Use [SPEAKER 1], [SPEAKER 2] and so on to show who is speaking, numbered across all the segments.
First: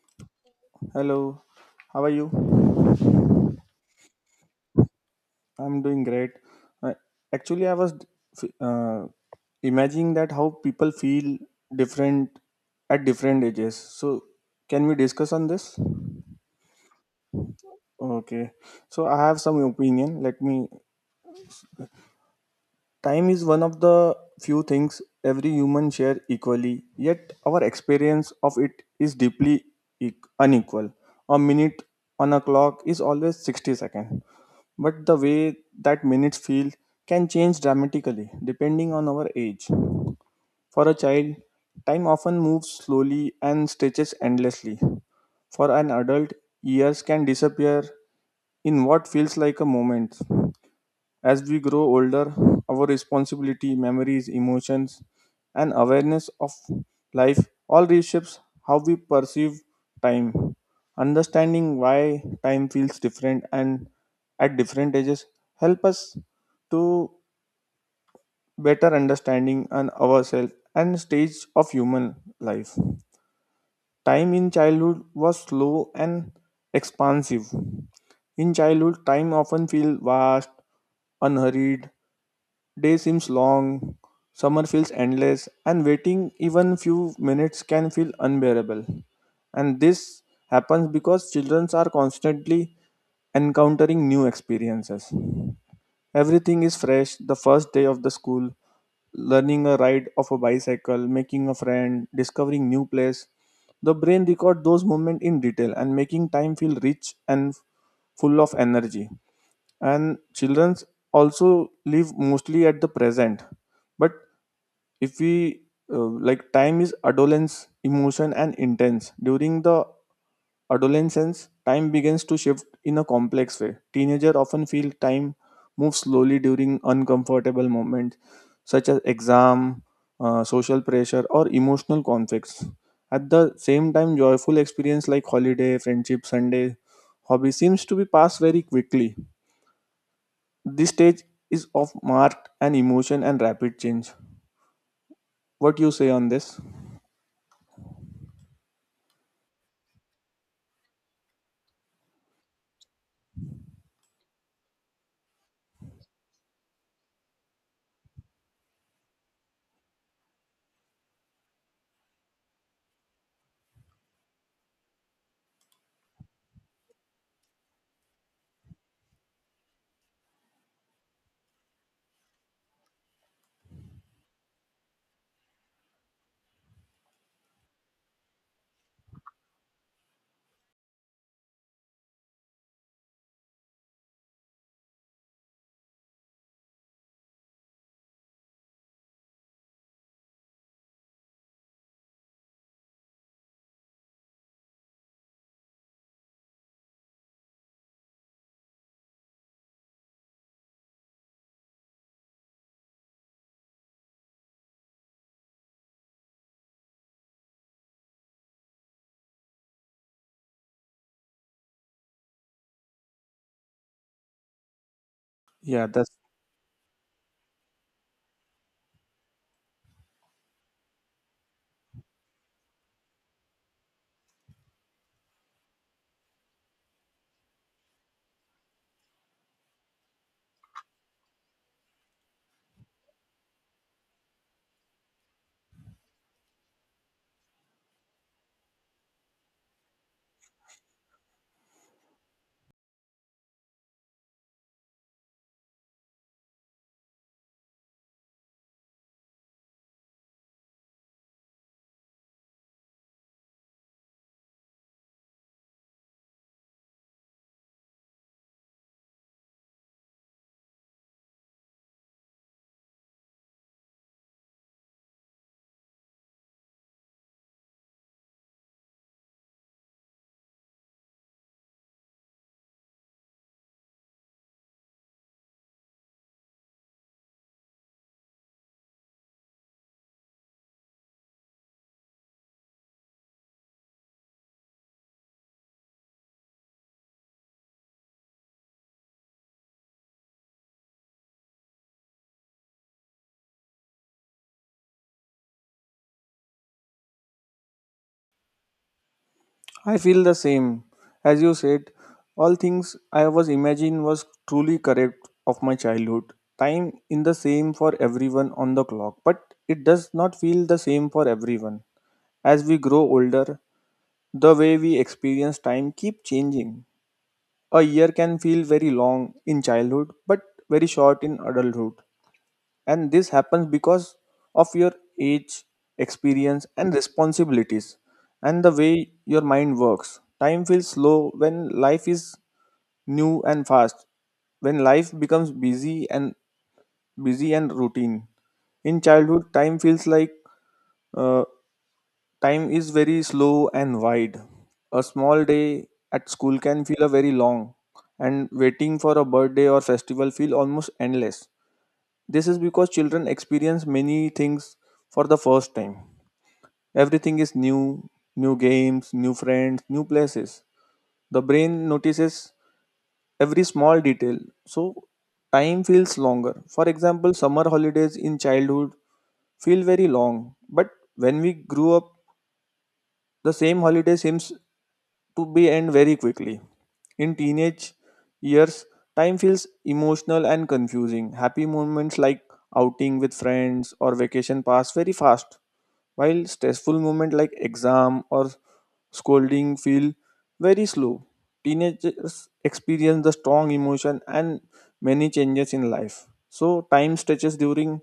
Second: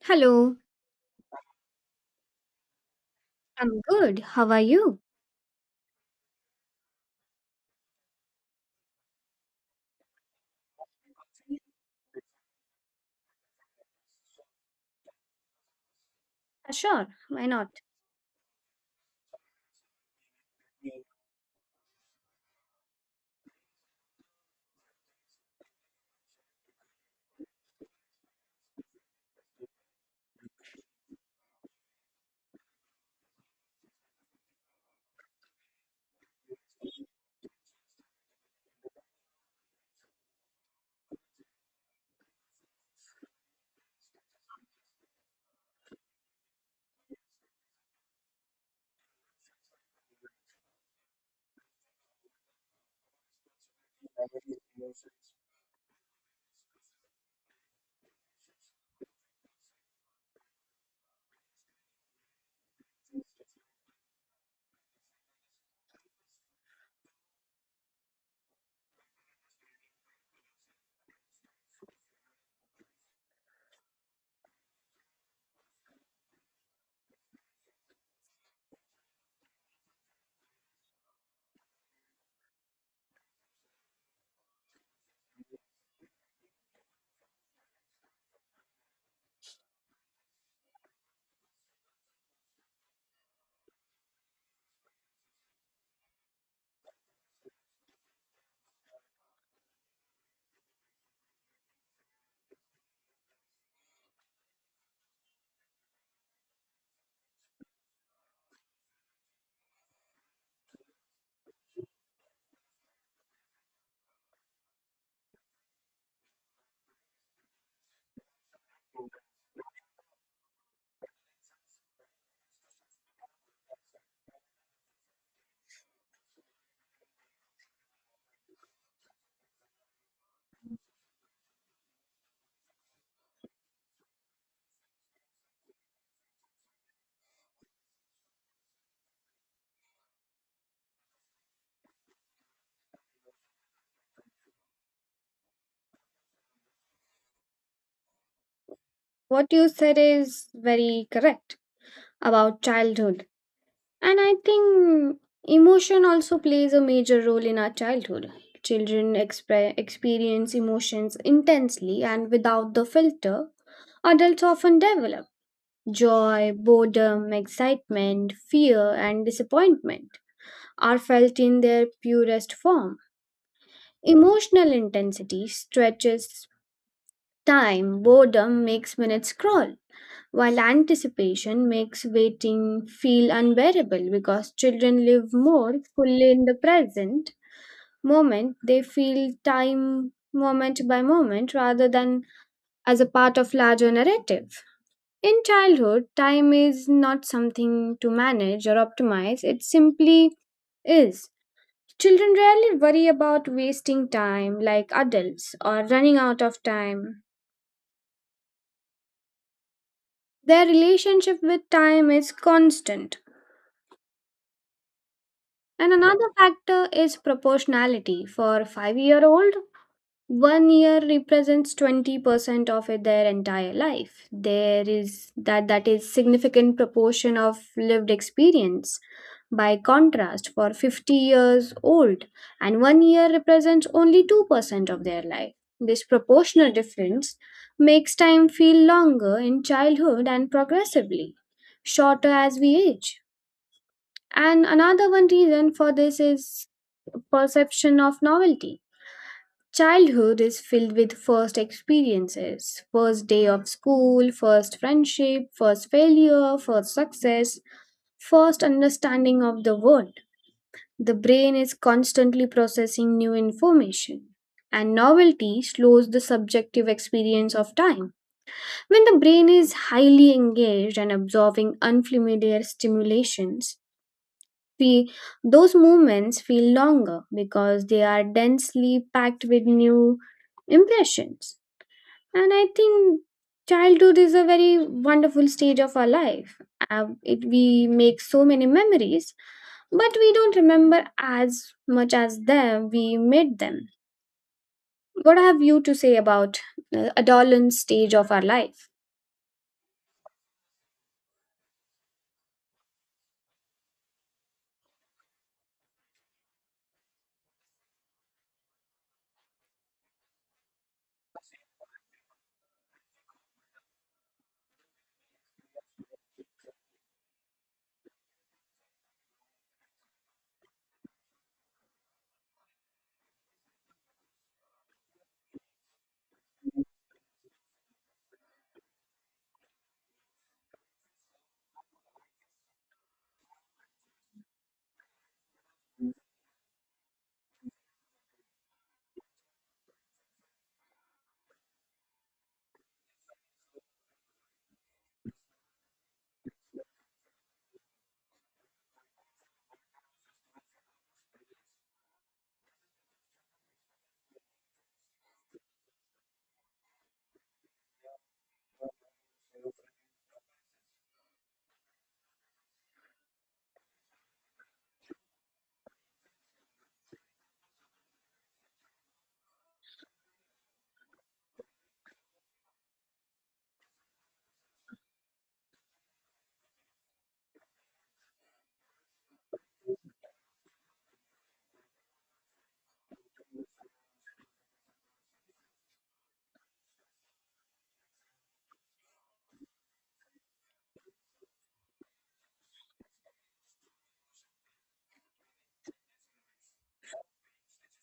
[SPEAKER 1] Hello,
[SPEAKER 2] Hello, how are you?
[SPEAKER 1] I'm good. How are you?
[SPEAKER 2] I'm doing great. Uh, Actually, I was uh, imagining that how people feel different at different ages. So, can we discuss on this?
[SPEAKER 1] Sure, why not?
[SPEAKER 2] Okay. So, I have some opinion. Let me… Time is one of the few things every human share equally, yet our experience of it is deeply e- unequal. A minute on a clock is always 60 seconds, but the way that minutes feel can change dramatically depending on our age. For a child, time often moves slowly and stretches endlessly. For an adult, years can disappear in what feels like a moment. As we grow older, our responsibility, memories, emotions, and awareness of life all reshapes how we perceive time. Understanding why time feels different and at different ages help us to better understanding and ourselves and stage of human life. Time in childhood was slow and expansive. In childhood, time often feels vast, unhurried. Day seems long, summer feels endless, and waiting even few minutes can feel unbearable. And this happens because children are constantly encountering new experiences. Everything is fresh: the first day of the school, learning a ride of a bicycle, making a friend, discovering new place. The brain record those moments in detail and making time feel rich and full of energy, and children also live mostly at the present. But if we uh, like, time is adolescence emotion and intense. During the adolescence, time begins to shift in a complex way. Teenager often feel time moves slowly during uncomfortable moments such as exam, social pressure or emotional conflicts. At the same time, joyful experience like holiday, friendship, sunday, hobby seems to be passed very quickly. This stage is of marked an emotion and rapid change. What you say on this?
[SPEAKER 1] What you said is very correct about childhood. And I think emotion also plays a major role in our childhood. Children experience emotions intensely and without the filter, adults often develop joy, boredom, excitement, fear, and disappointment are felt in their purest form. Emotional intensity stretches time, boredom makes minutes crawl, while anticipation makes waiting feel unbearable because children live more fully in the present moment. They feel time moment by moment rather than as a part of larger narrative. In childhood, time is not something to manage or optimize, it simply is. Children rarely worry about wasting time like adults or running out of time. Their relationship with time is constant.
[SPEAKER 2] Yeah,
[SPEAKER 1] And
[SPEAKER 2] that's…
[SPEAKER 1] another factor is proportionality. For 5-year-old, 1 year represents 20% of it, their entire life. There is that is significant proportion of lived experience. By contrast, for 50 years old and 1 year represents only 2% of their life. This proportional difference makes time feel longer in childhood and progressively shorter as we age. And another one reason for this is perception of novelty. Childhood is filled with first experiences, first day of school, first friendship, first failure, first success, first understanding of the world. The brain is constantly processing new information, and novelty slows the subjective experience of time. When the brain is highly engaged and absorbing unfamiliar stimulations, Fe those moments feel longer because they are densely packed with new impressions. And I think childhood is a very wonderful stage of our life. We make so many memories, but we don't remember as much as them we made them. What have you to say about adolescent stage of our life?
[SPEAKER 2] I feel the same. As you said, all things I was imagining was truly correct of my childhood. Time in the same for everyone on the clock, but it does not feel the same for everyone. As we grow older, the way we experience time keep changing. A year can feel very long in childhood, but very short in adulthood. And this happens because of your age, experience and responsibilities, and the way your mind works. Time feels slow when life is new, and fast when life becomes busy and routine. In childhood, time feels like uh, time is very slow and wide. A small day at school can feel a very long, and waiting for a birthday or festival feel almost endless. This is because children experience many things for the first time. Everything is new: new games, new friends, new places. The brain notices every small detail, so time feels longer. For example, summer holidays in childhood feel very long, but when we grew up, the same holiday seems to be end very quickly. In teenage years, time feels emotional and confusing. Happy moments like outing with friends or vacation pass very fast, while stressful moments like exam or scolding feel very slow. Teenagers experience the strong emotion and many changes in life. So time stretches during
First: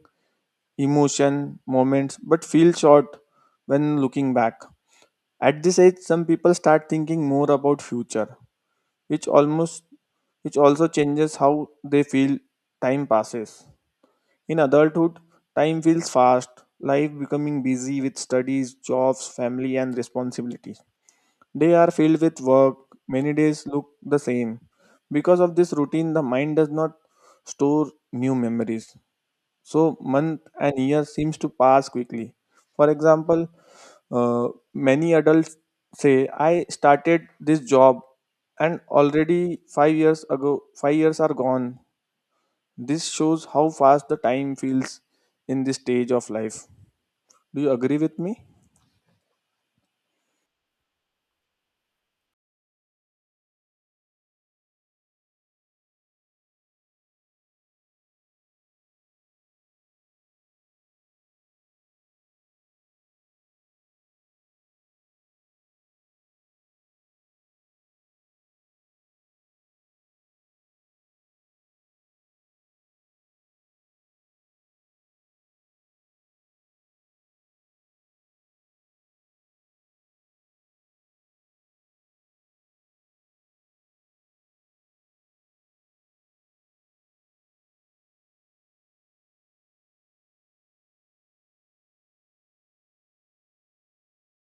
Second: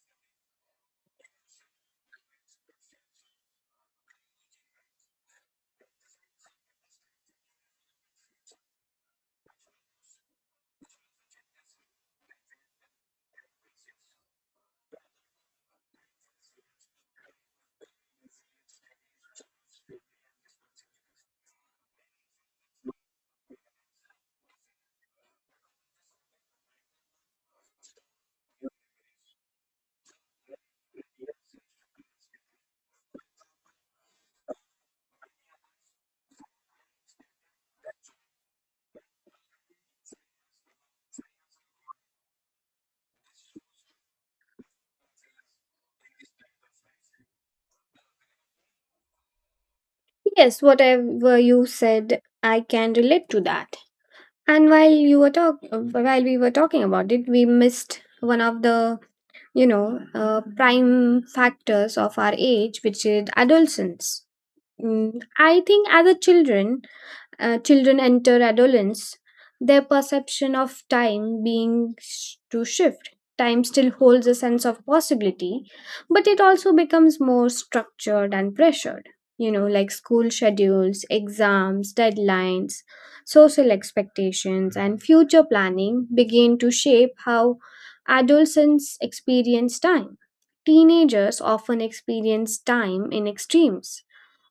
[SPEAKER 2] emotion, moments, but feel short when looking back. At this age, some people start thinking more about future, which almost which also changes how they feel time passes. In adulthood, time feels fast, life becoming busy with studies, jobs, family and responsibilities. They are filled with work, many days look the same. Because of this routine, the mind does not store new memories. So month and year seems to pass quickly. For example, uh, many adults say, "I started this job, and already 5 years ago, 5 years are gone." This shows how fast the time feels in this stage of life. Do you agree with me?
[SPEAKER 1] Yes, whatever you said, I can relate to that. And while you were while we were talking about it, we missed one of the prime factors of our age, which is adolescence. I think as a children, children enter adolescence, their perception of time being to shift. Time still holds a sense of possibility, but it also becomes more structured and pressured. You know, like school schedules, exams, deadlines, social expectations, and future planning begin to shape how adolescents experience time. Teenagers often experience time in extremes.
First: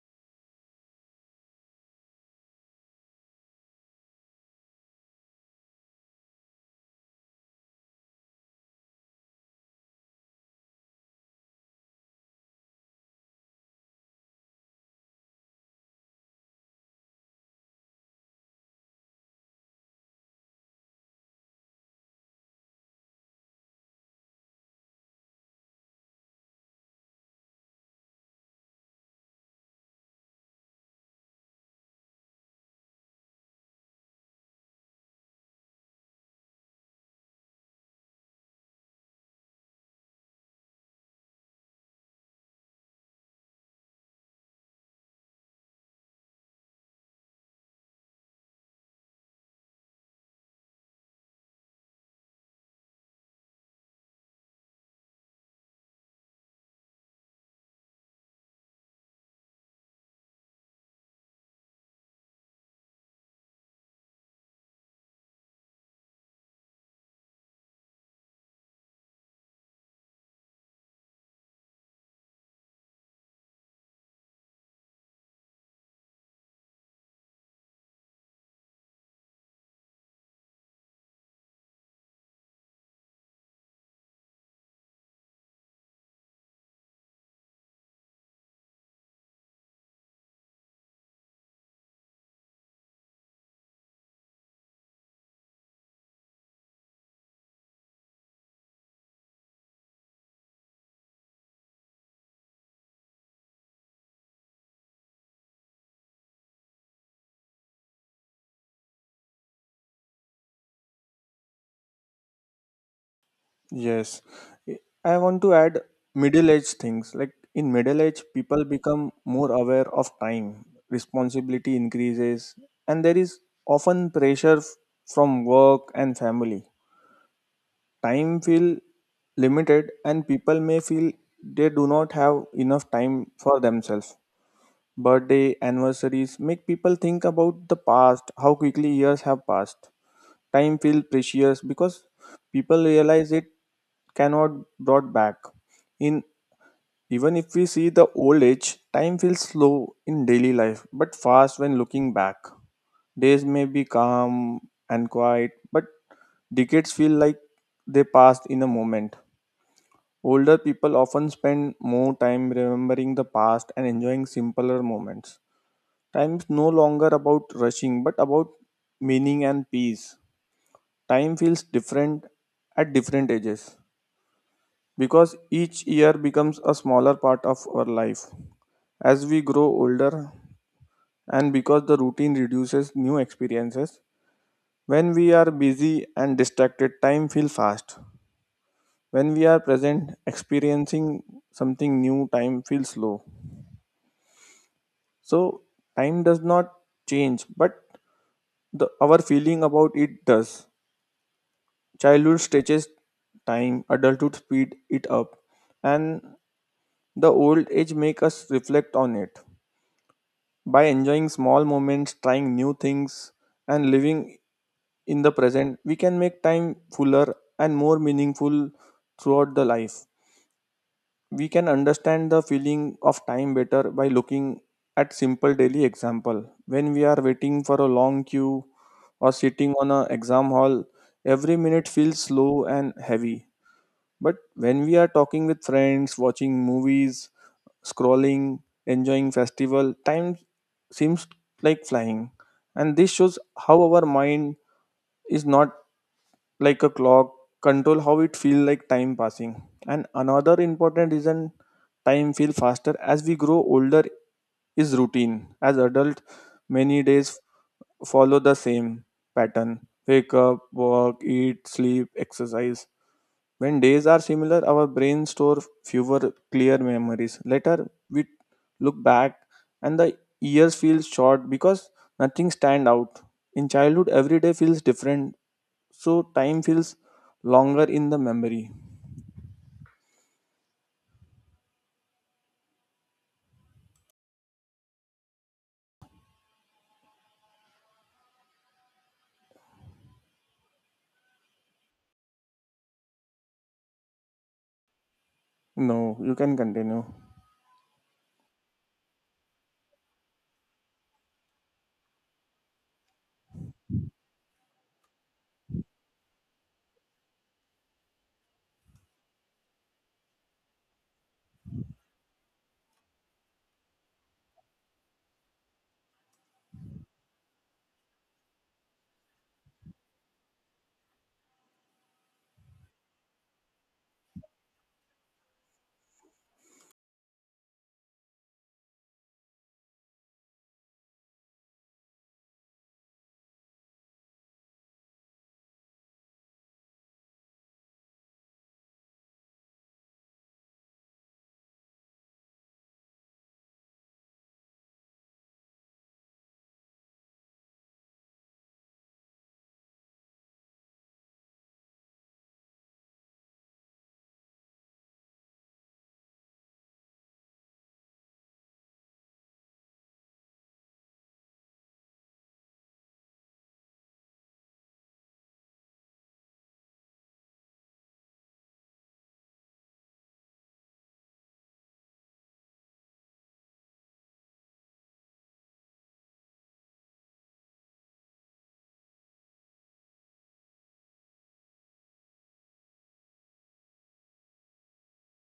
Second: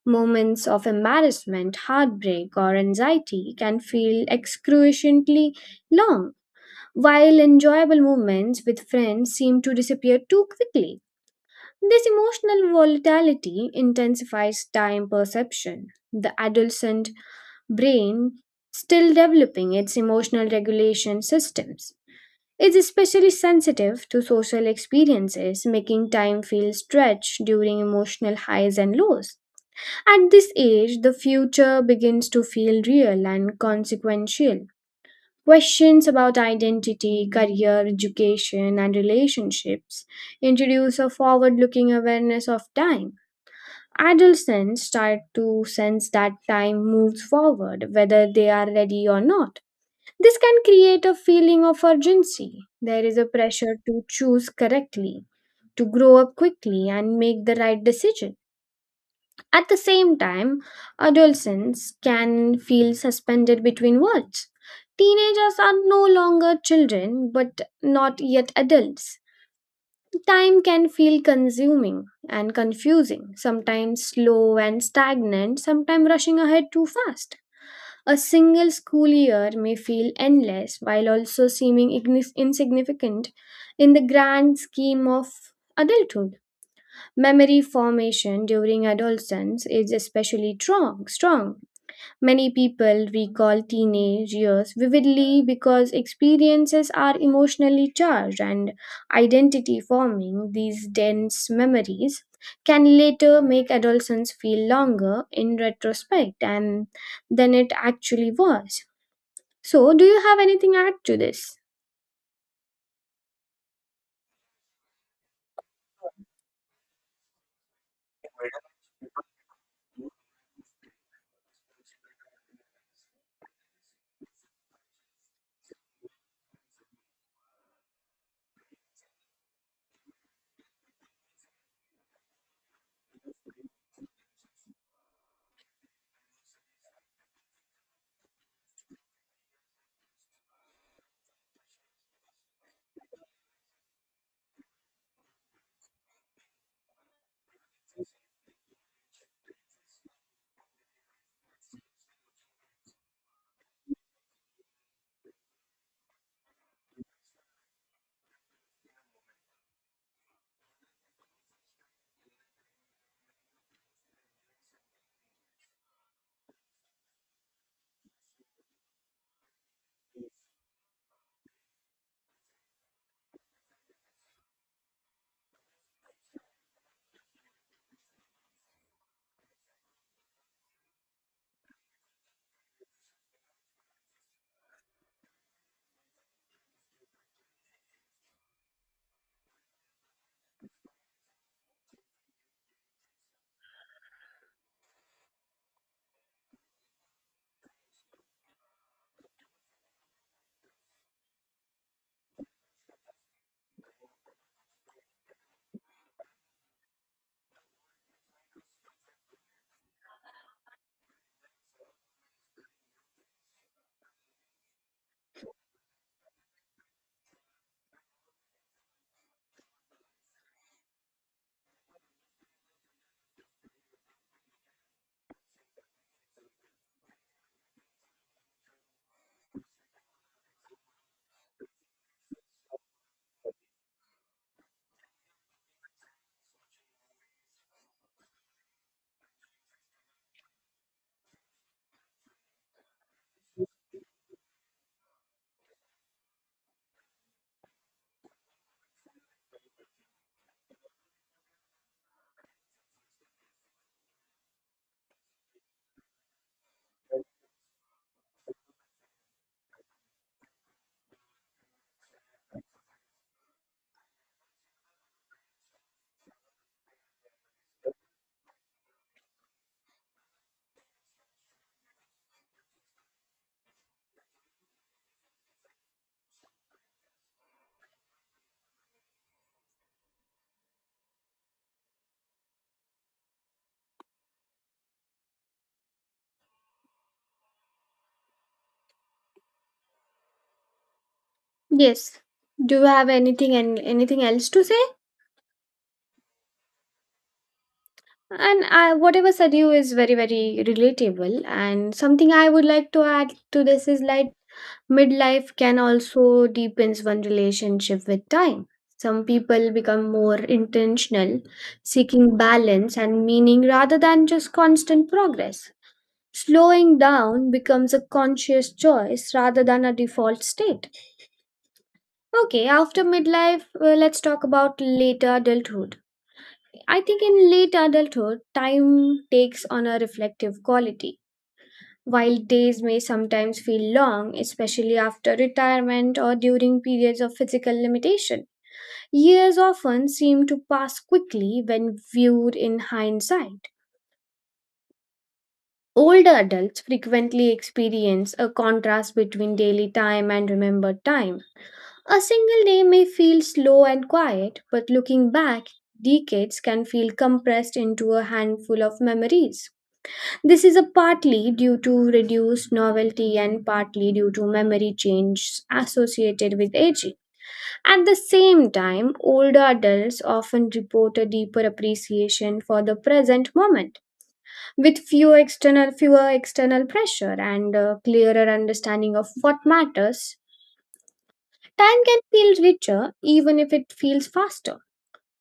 [SPEAKER 1] Moments of embarrassment, heartbreak, or anxiety can feel excruciatingly long, while enjoyable moments with friends seem to disappear too quickly. This emotional volatility intensifies time perception. The adolescent brain, still developing its emotional regulation systems, is especially sensitive to social experiences, making time feel stretched during emotional highs and lows. At this age, the future begins to feel real and consequential. Questions about identity, career, education, and relationships introduce a forward looking awareness of time. Adolescents start to sense that time moves forward, whether they are ready or not. This can create a feeling of urgency. There is a pressure to choose correctly, to grow up quickly, and make the right decision. At the same time, adolescents can feel suspended between worlds. Teenagers are no longer children but not yet adults. Time can feel consuming and confusing, sometimes slow and stagnant, sometimes rushing ahead too fast. A single school year may feel endless while also seeming insignificant in the grand scheme of adulthood. Memory formation during adolescence is especially strong. Many people recall teenage years vividly because experiences are emotionally charged and identity forming these dense memories can later make adolescence feel longer in retrospect and than it actually was. So, do you have anything to add to this?
[SPEAKER 2] Yes, I I want to add middle age things. Like in middle age, people become more aware of time, responsibility increases, and there is often pressure from work and family. Time feel limited, and people may feel they do not have enough time for themselves. Birthday anniversaries make people think about the past, how quickly years have passed. Time feels precious because people realize it cannot brought back. In… even if we see the old age, time feels slow in daily life, but fast when looking back. Days may be calm and quiet, but decades feel like they passed in a moment. Older people often spend more time remembering the past and enjoying simpler moments. Time is no longer about rushing, but about meaning and peace. Time feels different at different ages because each year becomes a smaller part of our life as we grow older, and because the routine reduces new experiences. When we are busy and distracted, time feels fast. When we are present, experiencing something new, time feels slow. So, time does not change, but our feeling about it does. Childhood stretches time, adulthood speed it up, and the old age make us reflect on it. By enjoying small moments, trying new things, and living in the present, we can make time fuller and more meaningful throughout the life. We can understand the feeling of time better by looking at simple daily example. When we are waiting for a long queue or sitting on an exam hall, every minute feels slow and heavy. But when we are talking with friends, watching movies, scrolling, enjoying festival, time seems like flying. And this shows how our mind is not like a clock, control how it feel like time passing. And another important reason time feel faster as we grow older is routine. As adult, many days follow the same pattern: wake up, work, eat, sleep, exercise. When days are similar, our brain store fewer clear memories. Later, we look back and the years feel short because nothing stand out. In childhood, every day feels different, so time feels longer in the memory.
[SPEAKER 1] Yes. Do you have anything and anything else to say?
[SPEAKER 2] No, you can continue.
[SPEAKER 1] And whatever said you is very, very relatable. And something I would like to add to this is like midlife can also deepens one relationship with time. Some people become more intentional, seeking balance and meaning rather than just constant progress. Slowing down becomes a conscious choice rather than a default state. Okay, after midlife, let's talk about later adulthood. I think in late adulthood, time takes on a reflective quality. While days may sometimes feel long, especially after retirement or during periods of physical limitation, years often seem to pass quickly when viewed in hindsight. Older adults frequently experience a contrast between daily time and remembered time. A single day may feel slow and quiet, but looking back, decades can feel compressed into a handful of memories. This is a partly due to reduced novelty and partly due to memory changes associated with aging. At the same time, older adults often report a deeper appreciation for the present moment, with fewer external pressure and a clearer understanding of what matters. Time can feel richer even if it feels faster.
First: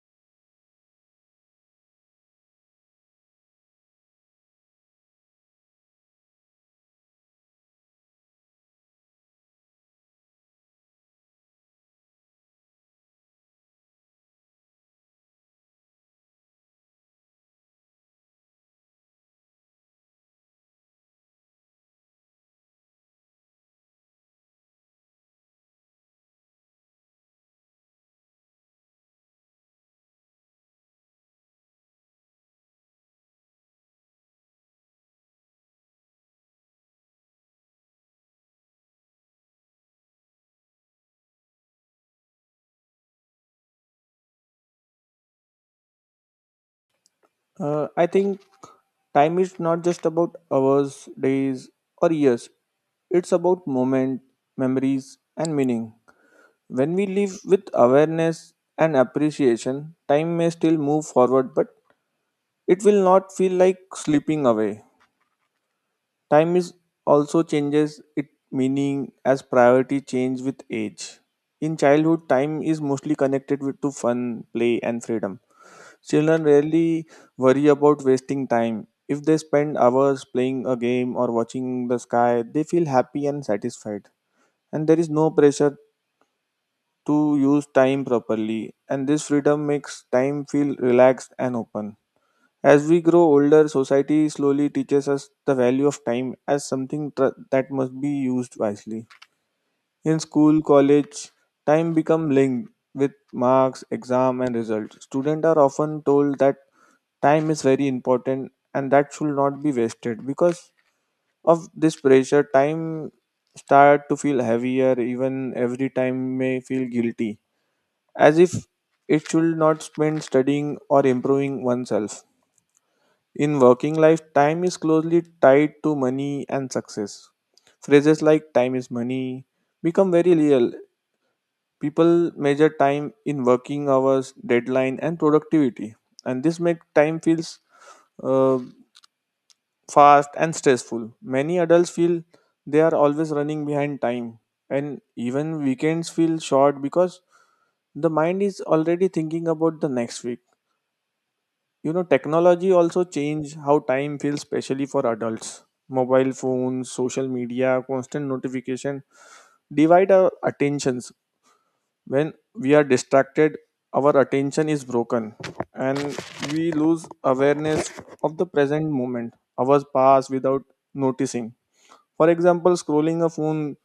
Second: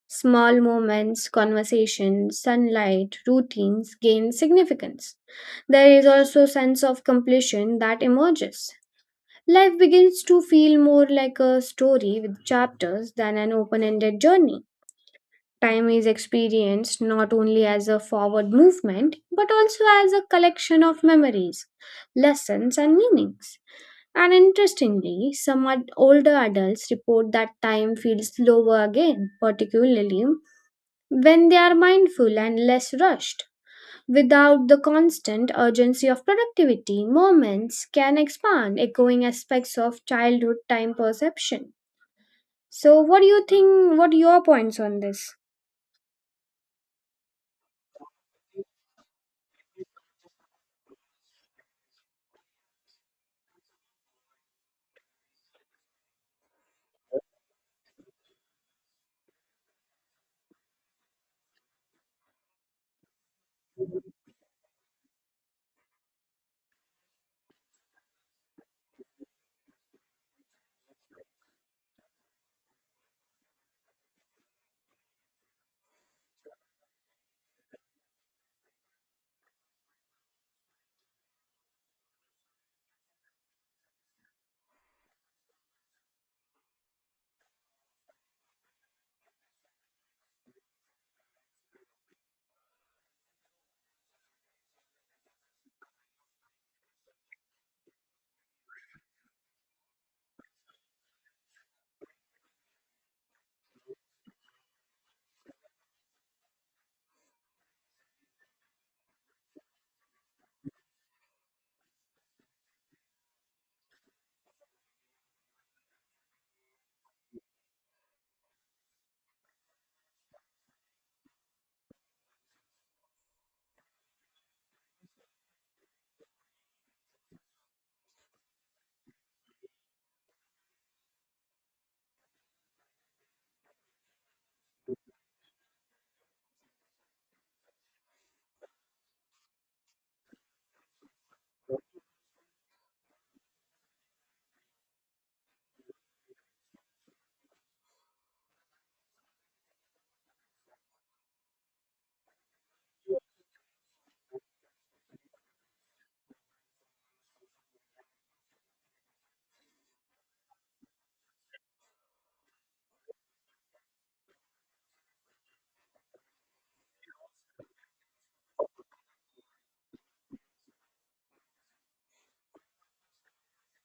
[SPEAKER 1] Small moments, conversations, sunlight, routines gain significance. There is also sense of completion that emerges. Life begins to feel more like a story with chapters than an open-ended journey. Time is experienced not only as a forward movement but also as a collection of memories, lessons, and meanings. And interestingly, some older adults report that time feels slower again, particularly when they are mindful and less rushed. Without the constant urgency of productivity, moments can expand, echoing aspects of childhood time perception. So, what do you think? What are your points on this?
[SPEAKER 2] I think time is not just about hours, days, or years. It's about moment, memories, and meaning. When we live with awareness and appreciation, time may still move forward, but it will not feel like slipping away. Time is also changes its meaning as priority change with age. In childhood, time is mostly connected with to fun, play, and freedom. Children rarely worry about wasting time. If they spend hours playing a game or watching the sky, they feel happy and satisfied. And there is no pressure to use time properly, and this freedom makes time feel relaxed and open. As we grow older, society slowly teaches us the value of time as something that must be used wisely. In school, college, time become linked with marks, exam and results. Students are often told that time is very important and that should not be wasted. Because of this pressure, time start to feel heavier, even every time may feel guilty as if it should not spend studying or improving oneself. In working life, time is closely tied to money and success. Phrases like "time is money" become very real. People measure time in working hours, deadline, and productivity, and this makes time feels uh, fast and stressful. Many adults feel they are always running behind time, and even weekends feel short because the mind is already thinking about the next week. You know, technology also change how time feels, especially for adults. Mobile phones, social media, constant notification divide our attentions. When we are distracted, our attention is broken, and we lose awareness of the present moment. Hours pass without noticing. For example, scrolling a phone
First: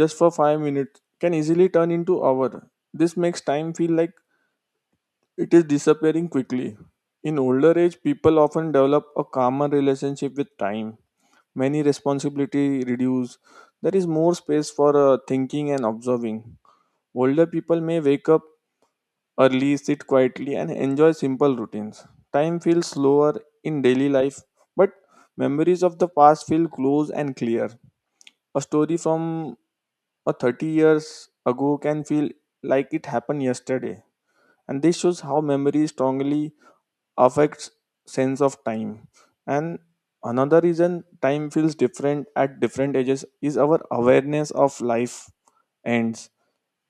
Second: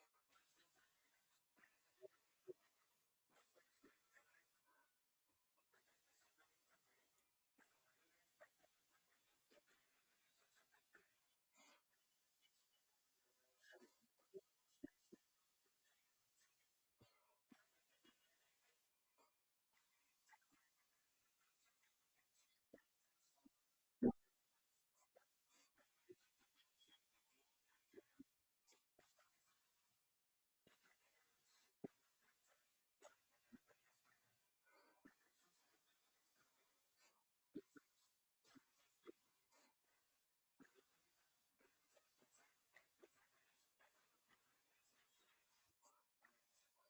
[SPEAKER 2] just for 5 minutes can easily turn into hour. This makes time feel like it is disappearing quickly. In older age, people often develop a calmer relationship with time. Many responsibility reduce, there is more space for thinking and observing. Older people may wake up early, sit quietly and enjoy simple routines. Time feels slower in daily life, but memories of the past feel close and clear. A story from a 30 years ago can feel like it happened yesterday. And this shows how memory strongly affects sense of time. And another reason time feels different at different ages is our awareness of life ends.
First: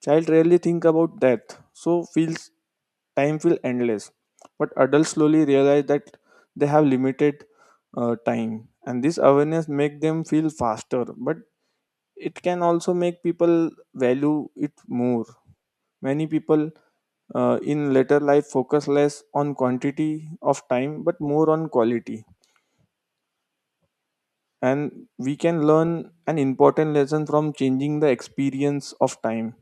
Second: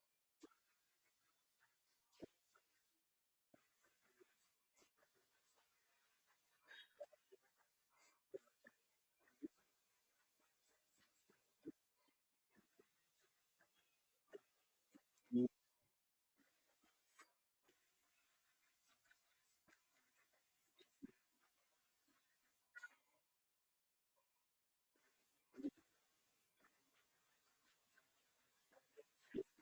[SPEAKER 2] Child rarely think about death, so feels time feel endless. But adults slowly realize that they have limited time, and this awareness make them feel faster. But it can also make people value it more. Many people in later life focus less on quantity of time but more on quality. And we can learn an important lesson from changing the experience of time.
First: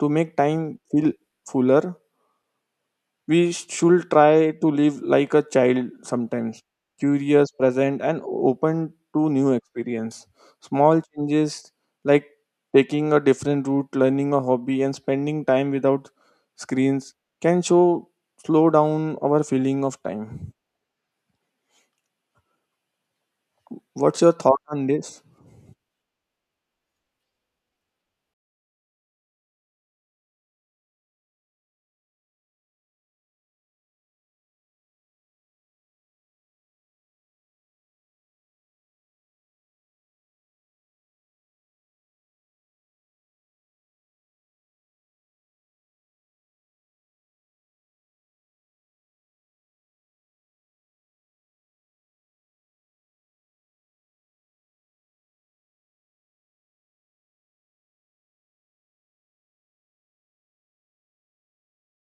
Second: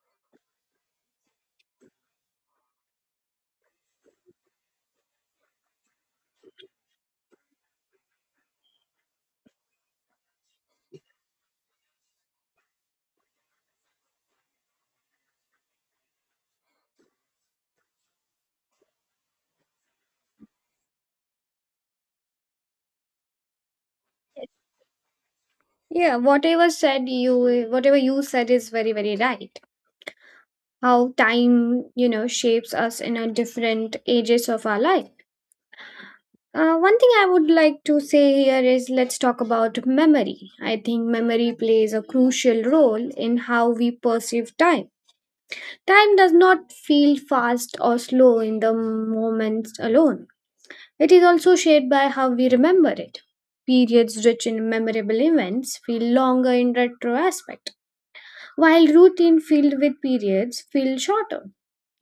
[SPEAKER 2] To make time feel fuller, we should try to live like a child sometimes: curious, present, and open to new experience. Small changes like taking a different route, learning a hobby, and spending time without screens can show slow down our feeling of time. What's your thought on this?
[SPEAKER 1] Yeah, whatever you said is very, very right. How time, you know, shapes us in our different ages of our life. One thing I would like to say here is let's talk about memory. I think memory plays a crucial role in how we perceive time. Time does not feel fast or slow in the moments alone, it is also shaped by how we remember it. Periods rich in memorable events feel longer in retrospect, while routine filled with periods feel shorter.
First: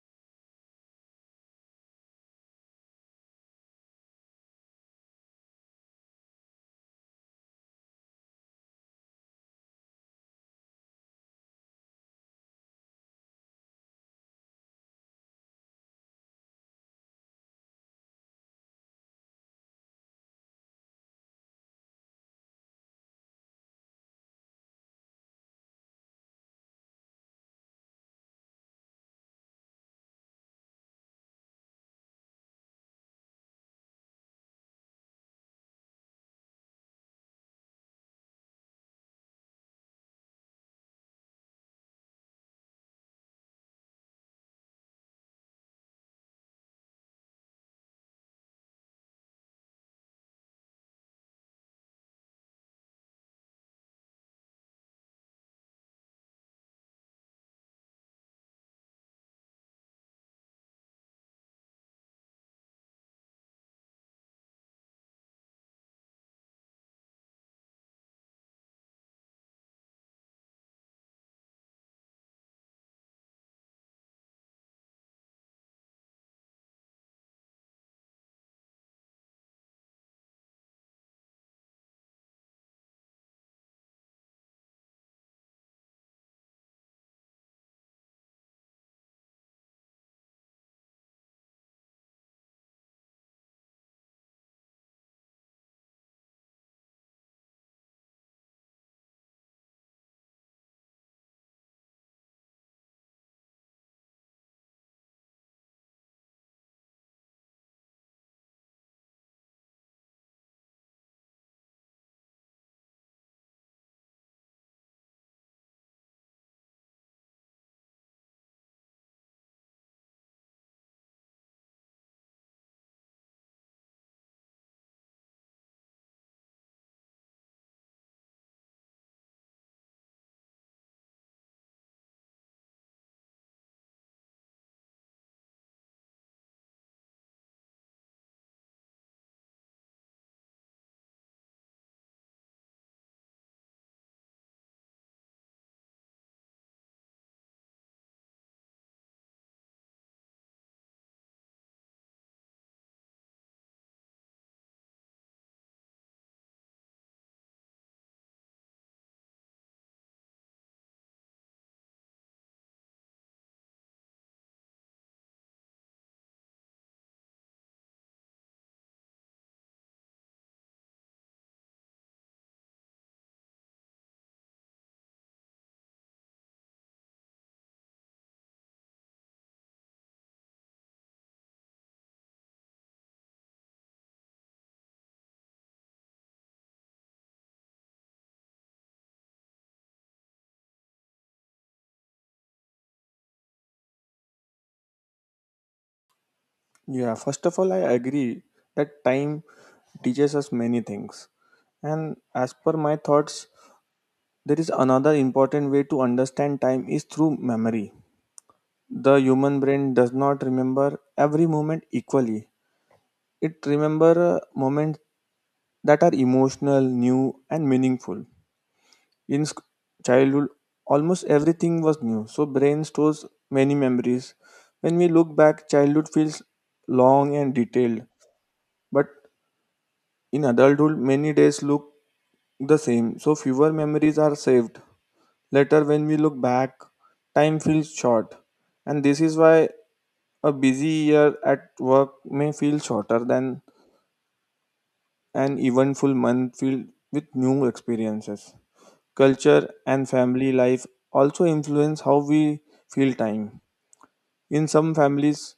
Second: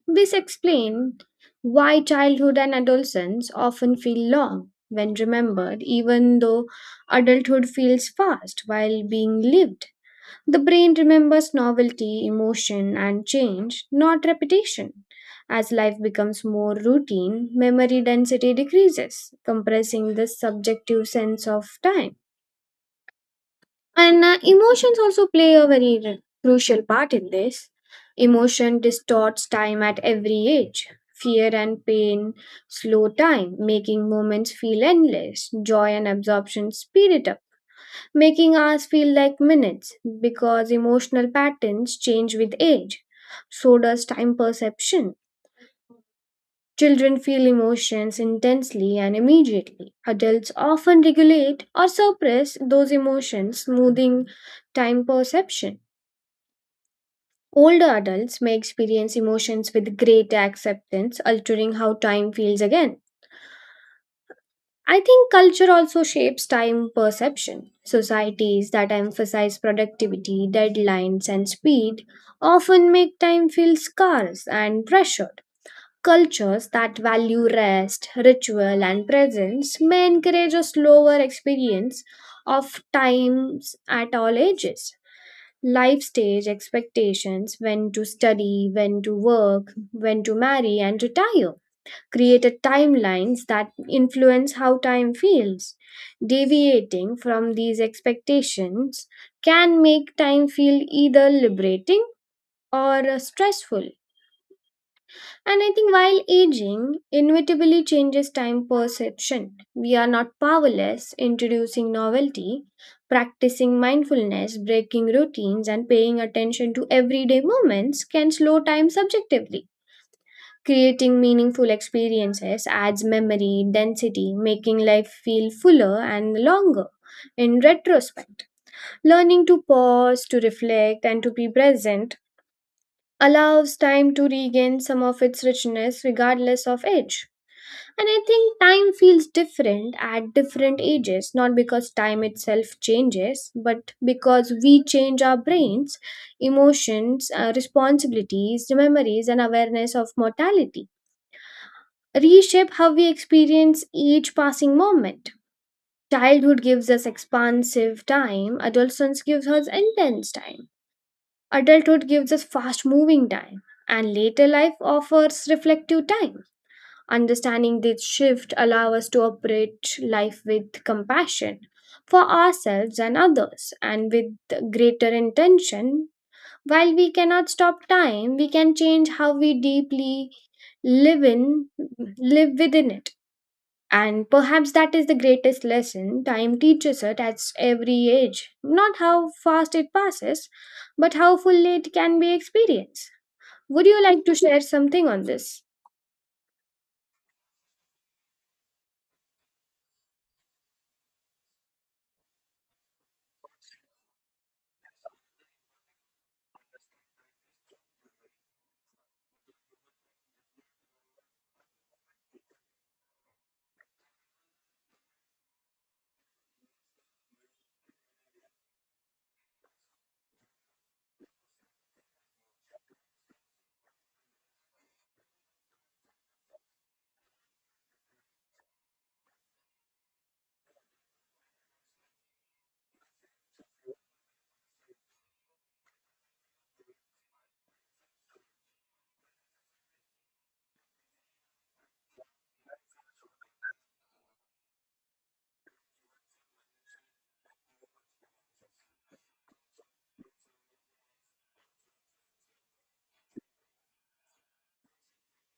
[SPEAKER 1] This explains why childhood and adolescence often feel long when remembered, even though adulthood feels fast while being lived. The brain remembers novelty, emotion, and change, not repetition. As life becomes more routine, memory density decreases, compressing the subjective sense of time. And emotions also play a very crucial part in this. Emotion distorts time at every age. Fear and pain slow time, making moments feel endless. Joy and absorption speed it up, making hours feel like minutes because emotional patterns change with age. So does time perception. Children feel emotions intensely and immediately. Adults often regulate or suppress those emotions, smoothing time perception. Older adults may experience emotions with greater acceptance, altering how time feels again. I think culture also shapes time perception. Societies that emphasize productivity, deadlines, and speed often make time feel scarce and pressured. Cultures that value rest, ritual, and presence may encourage a slower experience of times at all ages. Life stage expectations when to study, when to work, when to marry, and retire created timelines that influence how time feels. Deviating from these expectations can make time feel either liberating or stressful. And I think while aging inevitably changes time perception, we are not powerless introducing novelty, practicing mindfulness, breaking routines, and paying attention to everyday moments can slow time subjectively. Creating meaningful experiences adds memory, density, making life feel fuller and longer. In retrospect, learning to pause, to reflect, and to be present allows time to regain some of its richness regardless of age. And I think time feels different at different ages, not because time itself changes, but because we change our brains, emotions, responsibilities, memories, and awareness of mortality. Reshape how we experience each passing moment. Childhood gives us expansive time, adolescence gives us intense time. Adulthood gives us fast moving time, and later life offers reflective time. Understanding this shift allows us to operate life with compassion for ourselves and others and with greater intention. While we cannot stop time, we can change how we deeply live in live within it. And perhaps that is the greatest lesson time teaches us at every age. Not how fast it passes, but how fully it can be experienced. Would you like to share something on this?
[SPEAKER 2] Yeah, first of all, I agree that time teaches us many things. And as per my thoughts, there is another important way to understand time is through memory. The human brain does not remember every moment equally. It remembers moments that are emotional, new and meaningful. in sc- childhood, almost everything was new, so brain stores many memories. When we look back, childhood feels long and detailed, but in adulthood, many days look the same, so fewer memories are saved. Later, when we look back, time feels short, and this is why a busy year at work may feel shorter than an eventful month filled with new experiences. Culture and family life also influence how we feel time. In some families,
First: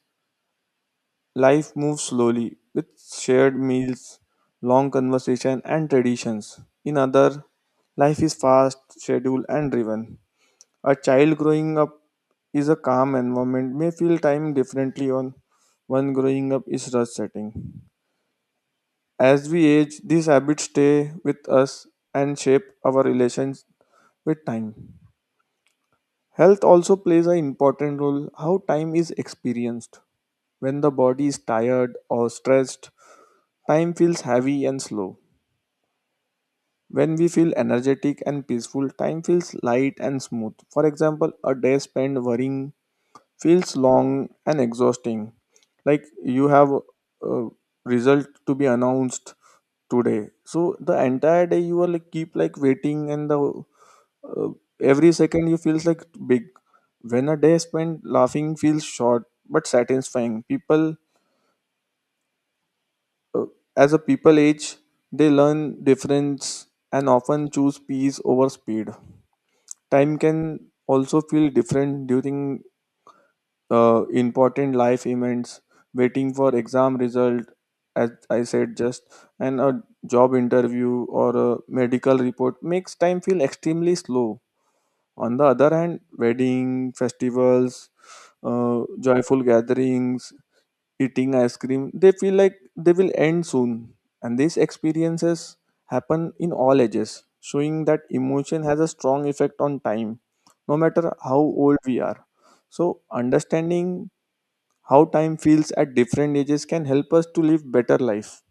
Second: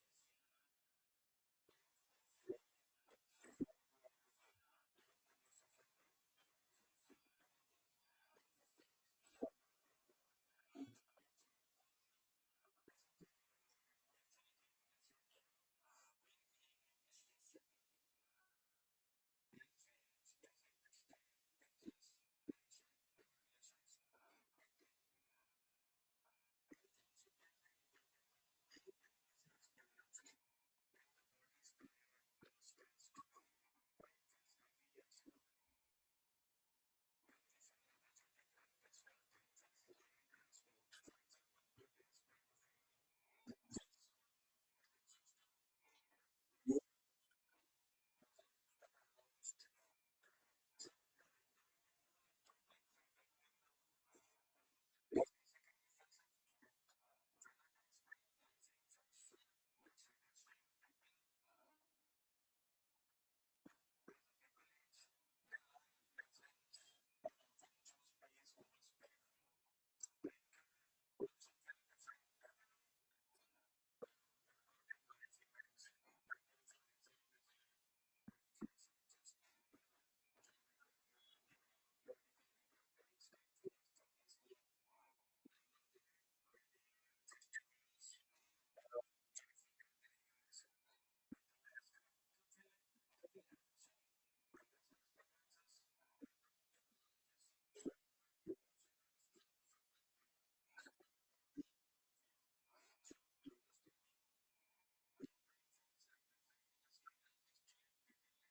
[SPEAKER 2] life moves slowly with shared meals, long conversation and traditions. In other, life is fast, scheduled and driven. A child growing up is a calm environment may feel time differently on one growing up is rush setting. As we age, these habits stay with us and shape our relations with time. Health also plays an important role how time is experienced. When the body is tired or stressed, time feels heavy and slow. When we feel energetic and peaceful, time feels light and smooth. For example, a day spent worrying feels long and exhausting. Like you have a result to be announced today. So the entire day you are like keep like waiting, and the uh, every second you feels like big. When a day spent laughing feels short but satisfying. People uh, as a people age, they learn difference and often choose peace over speed. Time can also feel different during important life events. Waiting for exam result, as I said just, and a job interview or a medical report makes time feel extremely slow. On the other hand, wedding, festivals, joyful gatherings, eating ice cream, they feel like they will end soon. And these experiences happen in all ages, showing that emotion has a strong effect on time, no matter how old we are. So, understanding how time feels at different ages can help us to live better life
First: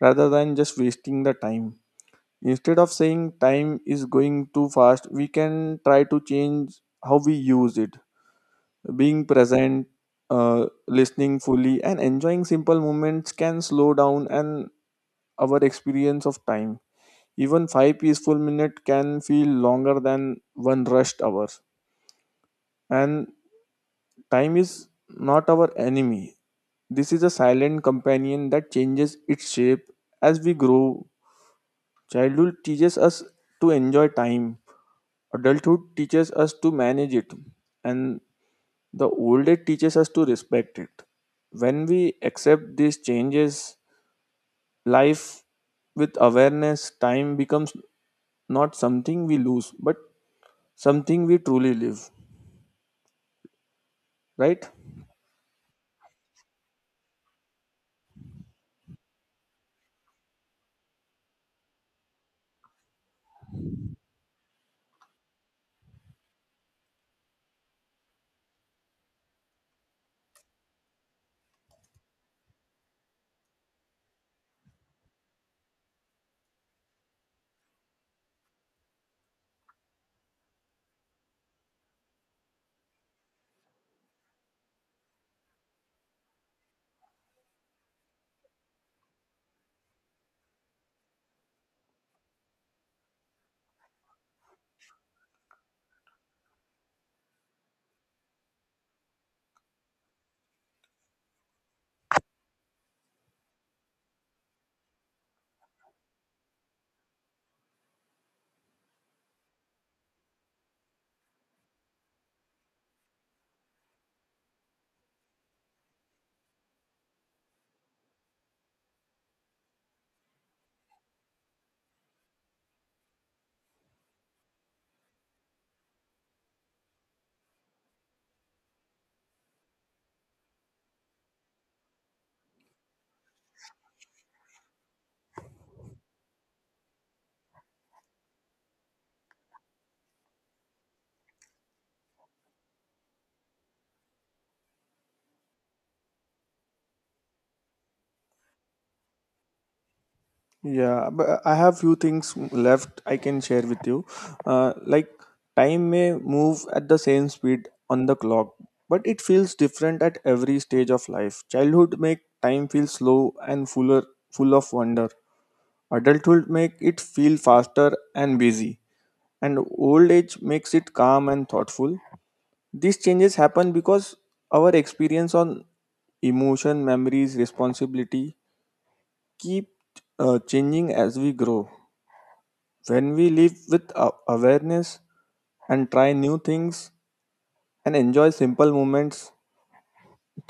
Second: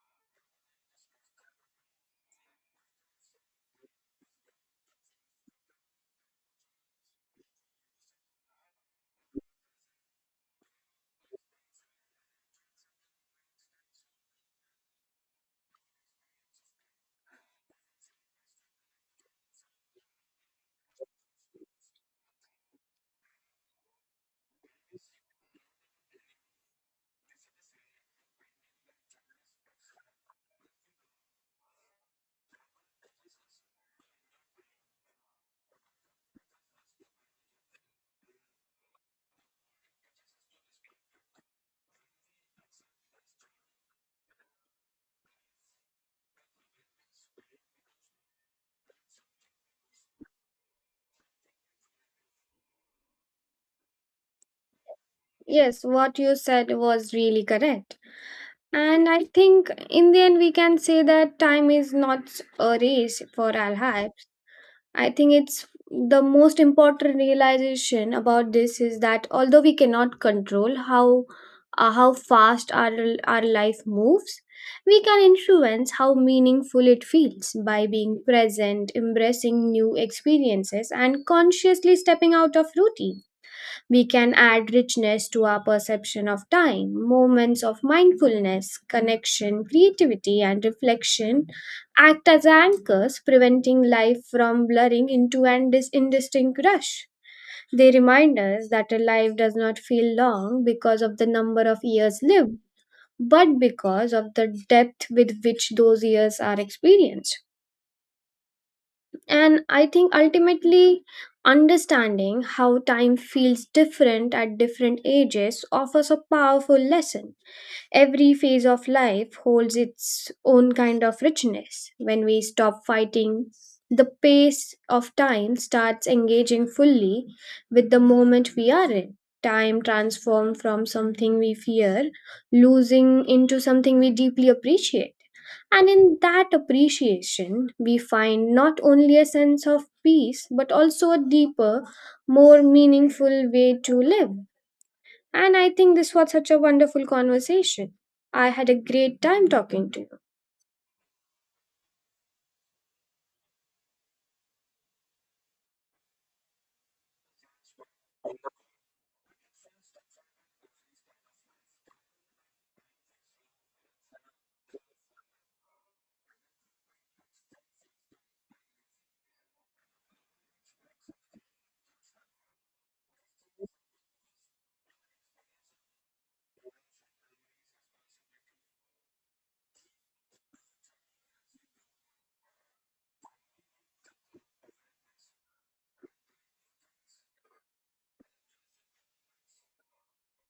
[SPEAKER 2] rather than just wasting the time. Instead of saying time is going too fast, we can try to change how we use it. Being present, listening fully, and enjoying simple moments can slow down and our experience of time. Even 5 peaceful minutes can feel longer than one rushed hour. And time is not our enemy. This is a silent companion that changes its shape as we grow. Childhood teaches us to enjoy time. Adulthood teaches us to manage it, and the old age teaches us to respect it. When we accept these changes, life with awareness, time becomes not something we lose, but something we truly live, right?
[SPEAKER 1] Yes, what you said was really correct. And I think in the end, we can say that time is not a race for our life. I think it's the most important realization about this is that although we cannot control how fast our life moves, we can influence how meaningful it feels by being present, embracing new experiences, and consciously stepping out of routine. We can add richness to our perception of time. Moments of mindfulness, connection, creativity, and reflection act as anchors, preventing life from blurring into an indistinct rush. They remind us that a life does not feel long because of the number of years lived, but because of the depth with which those years are experienced. And I think ultimately, understanding how time feels different at different ages offers a powerful lesson. Every phase of life holds its own kind of richness. When we stop fighting, the pace of time starts engaging fully with the moment we are in. Time transformed from something we fear, losing into something we deeply appreciate. And in that appreciation, we find not only a sense of peace, but also a deeper, more meaningful way to live. And I think this was such a wonderful conversation. I had a great time talking to you.
[SPEAKER 2] Yeah, but I have few things left I can share with you. Like time may move at the same speed on the clock, but it feels different at every stage of life. Childhood make time feel slow and fuller, full of wonder. Adulthood make it feel faster and busy, and old age makes it calm and thoughtful. These changes happen because our experience on emotion, memories, responsibility keep changing as we grow. When we live with awareness and try new things and enjoy simple moments,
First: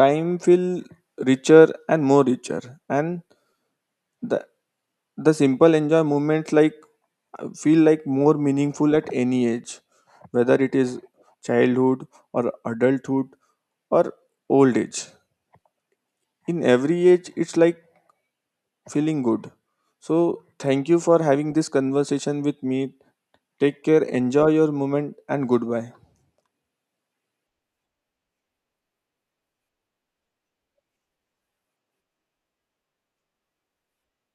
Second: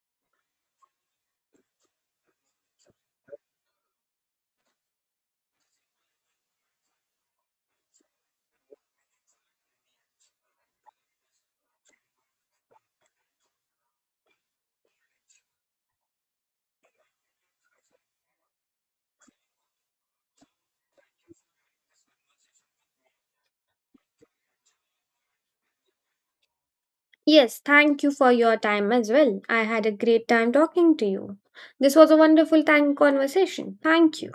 [SPEAKER 2] time feel richer and more richer. And the the simple enjoy moments like feel like more meaningful at any age, whether it is childhood or adulthood or old age. In every age, it's like feeling good. So thank you for having this conversation with me. Take care, enjoy your moment, and goodbye.
[SPEAKER 1] Yes, thank you for your time as well. I had a great time talking to you. This was a wonderful time conversation. Thank you.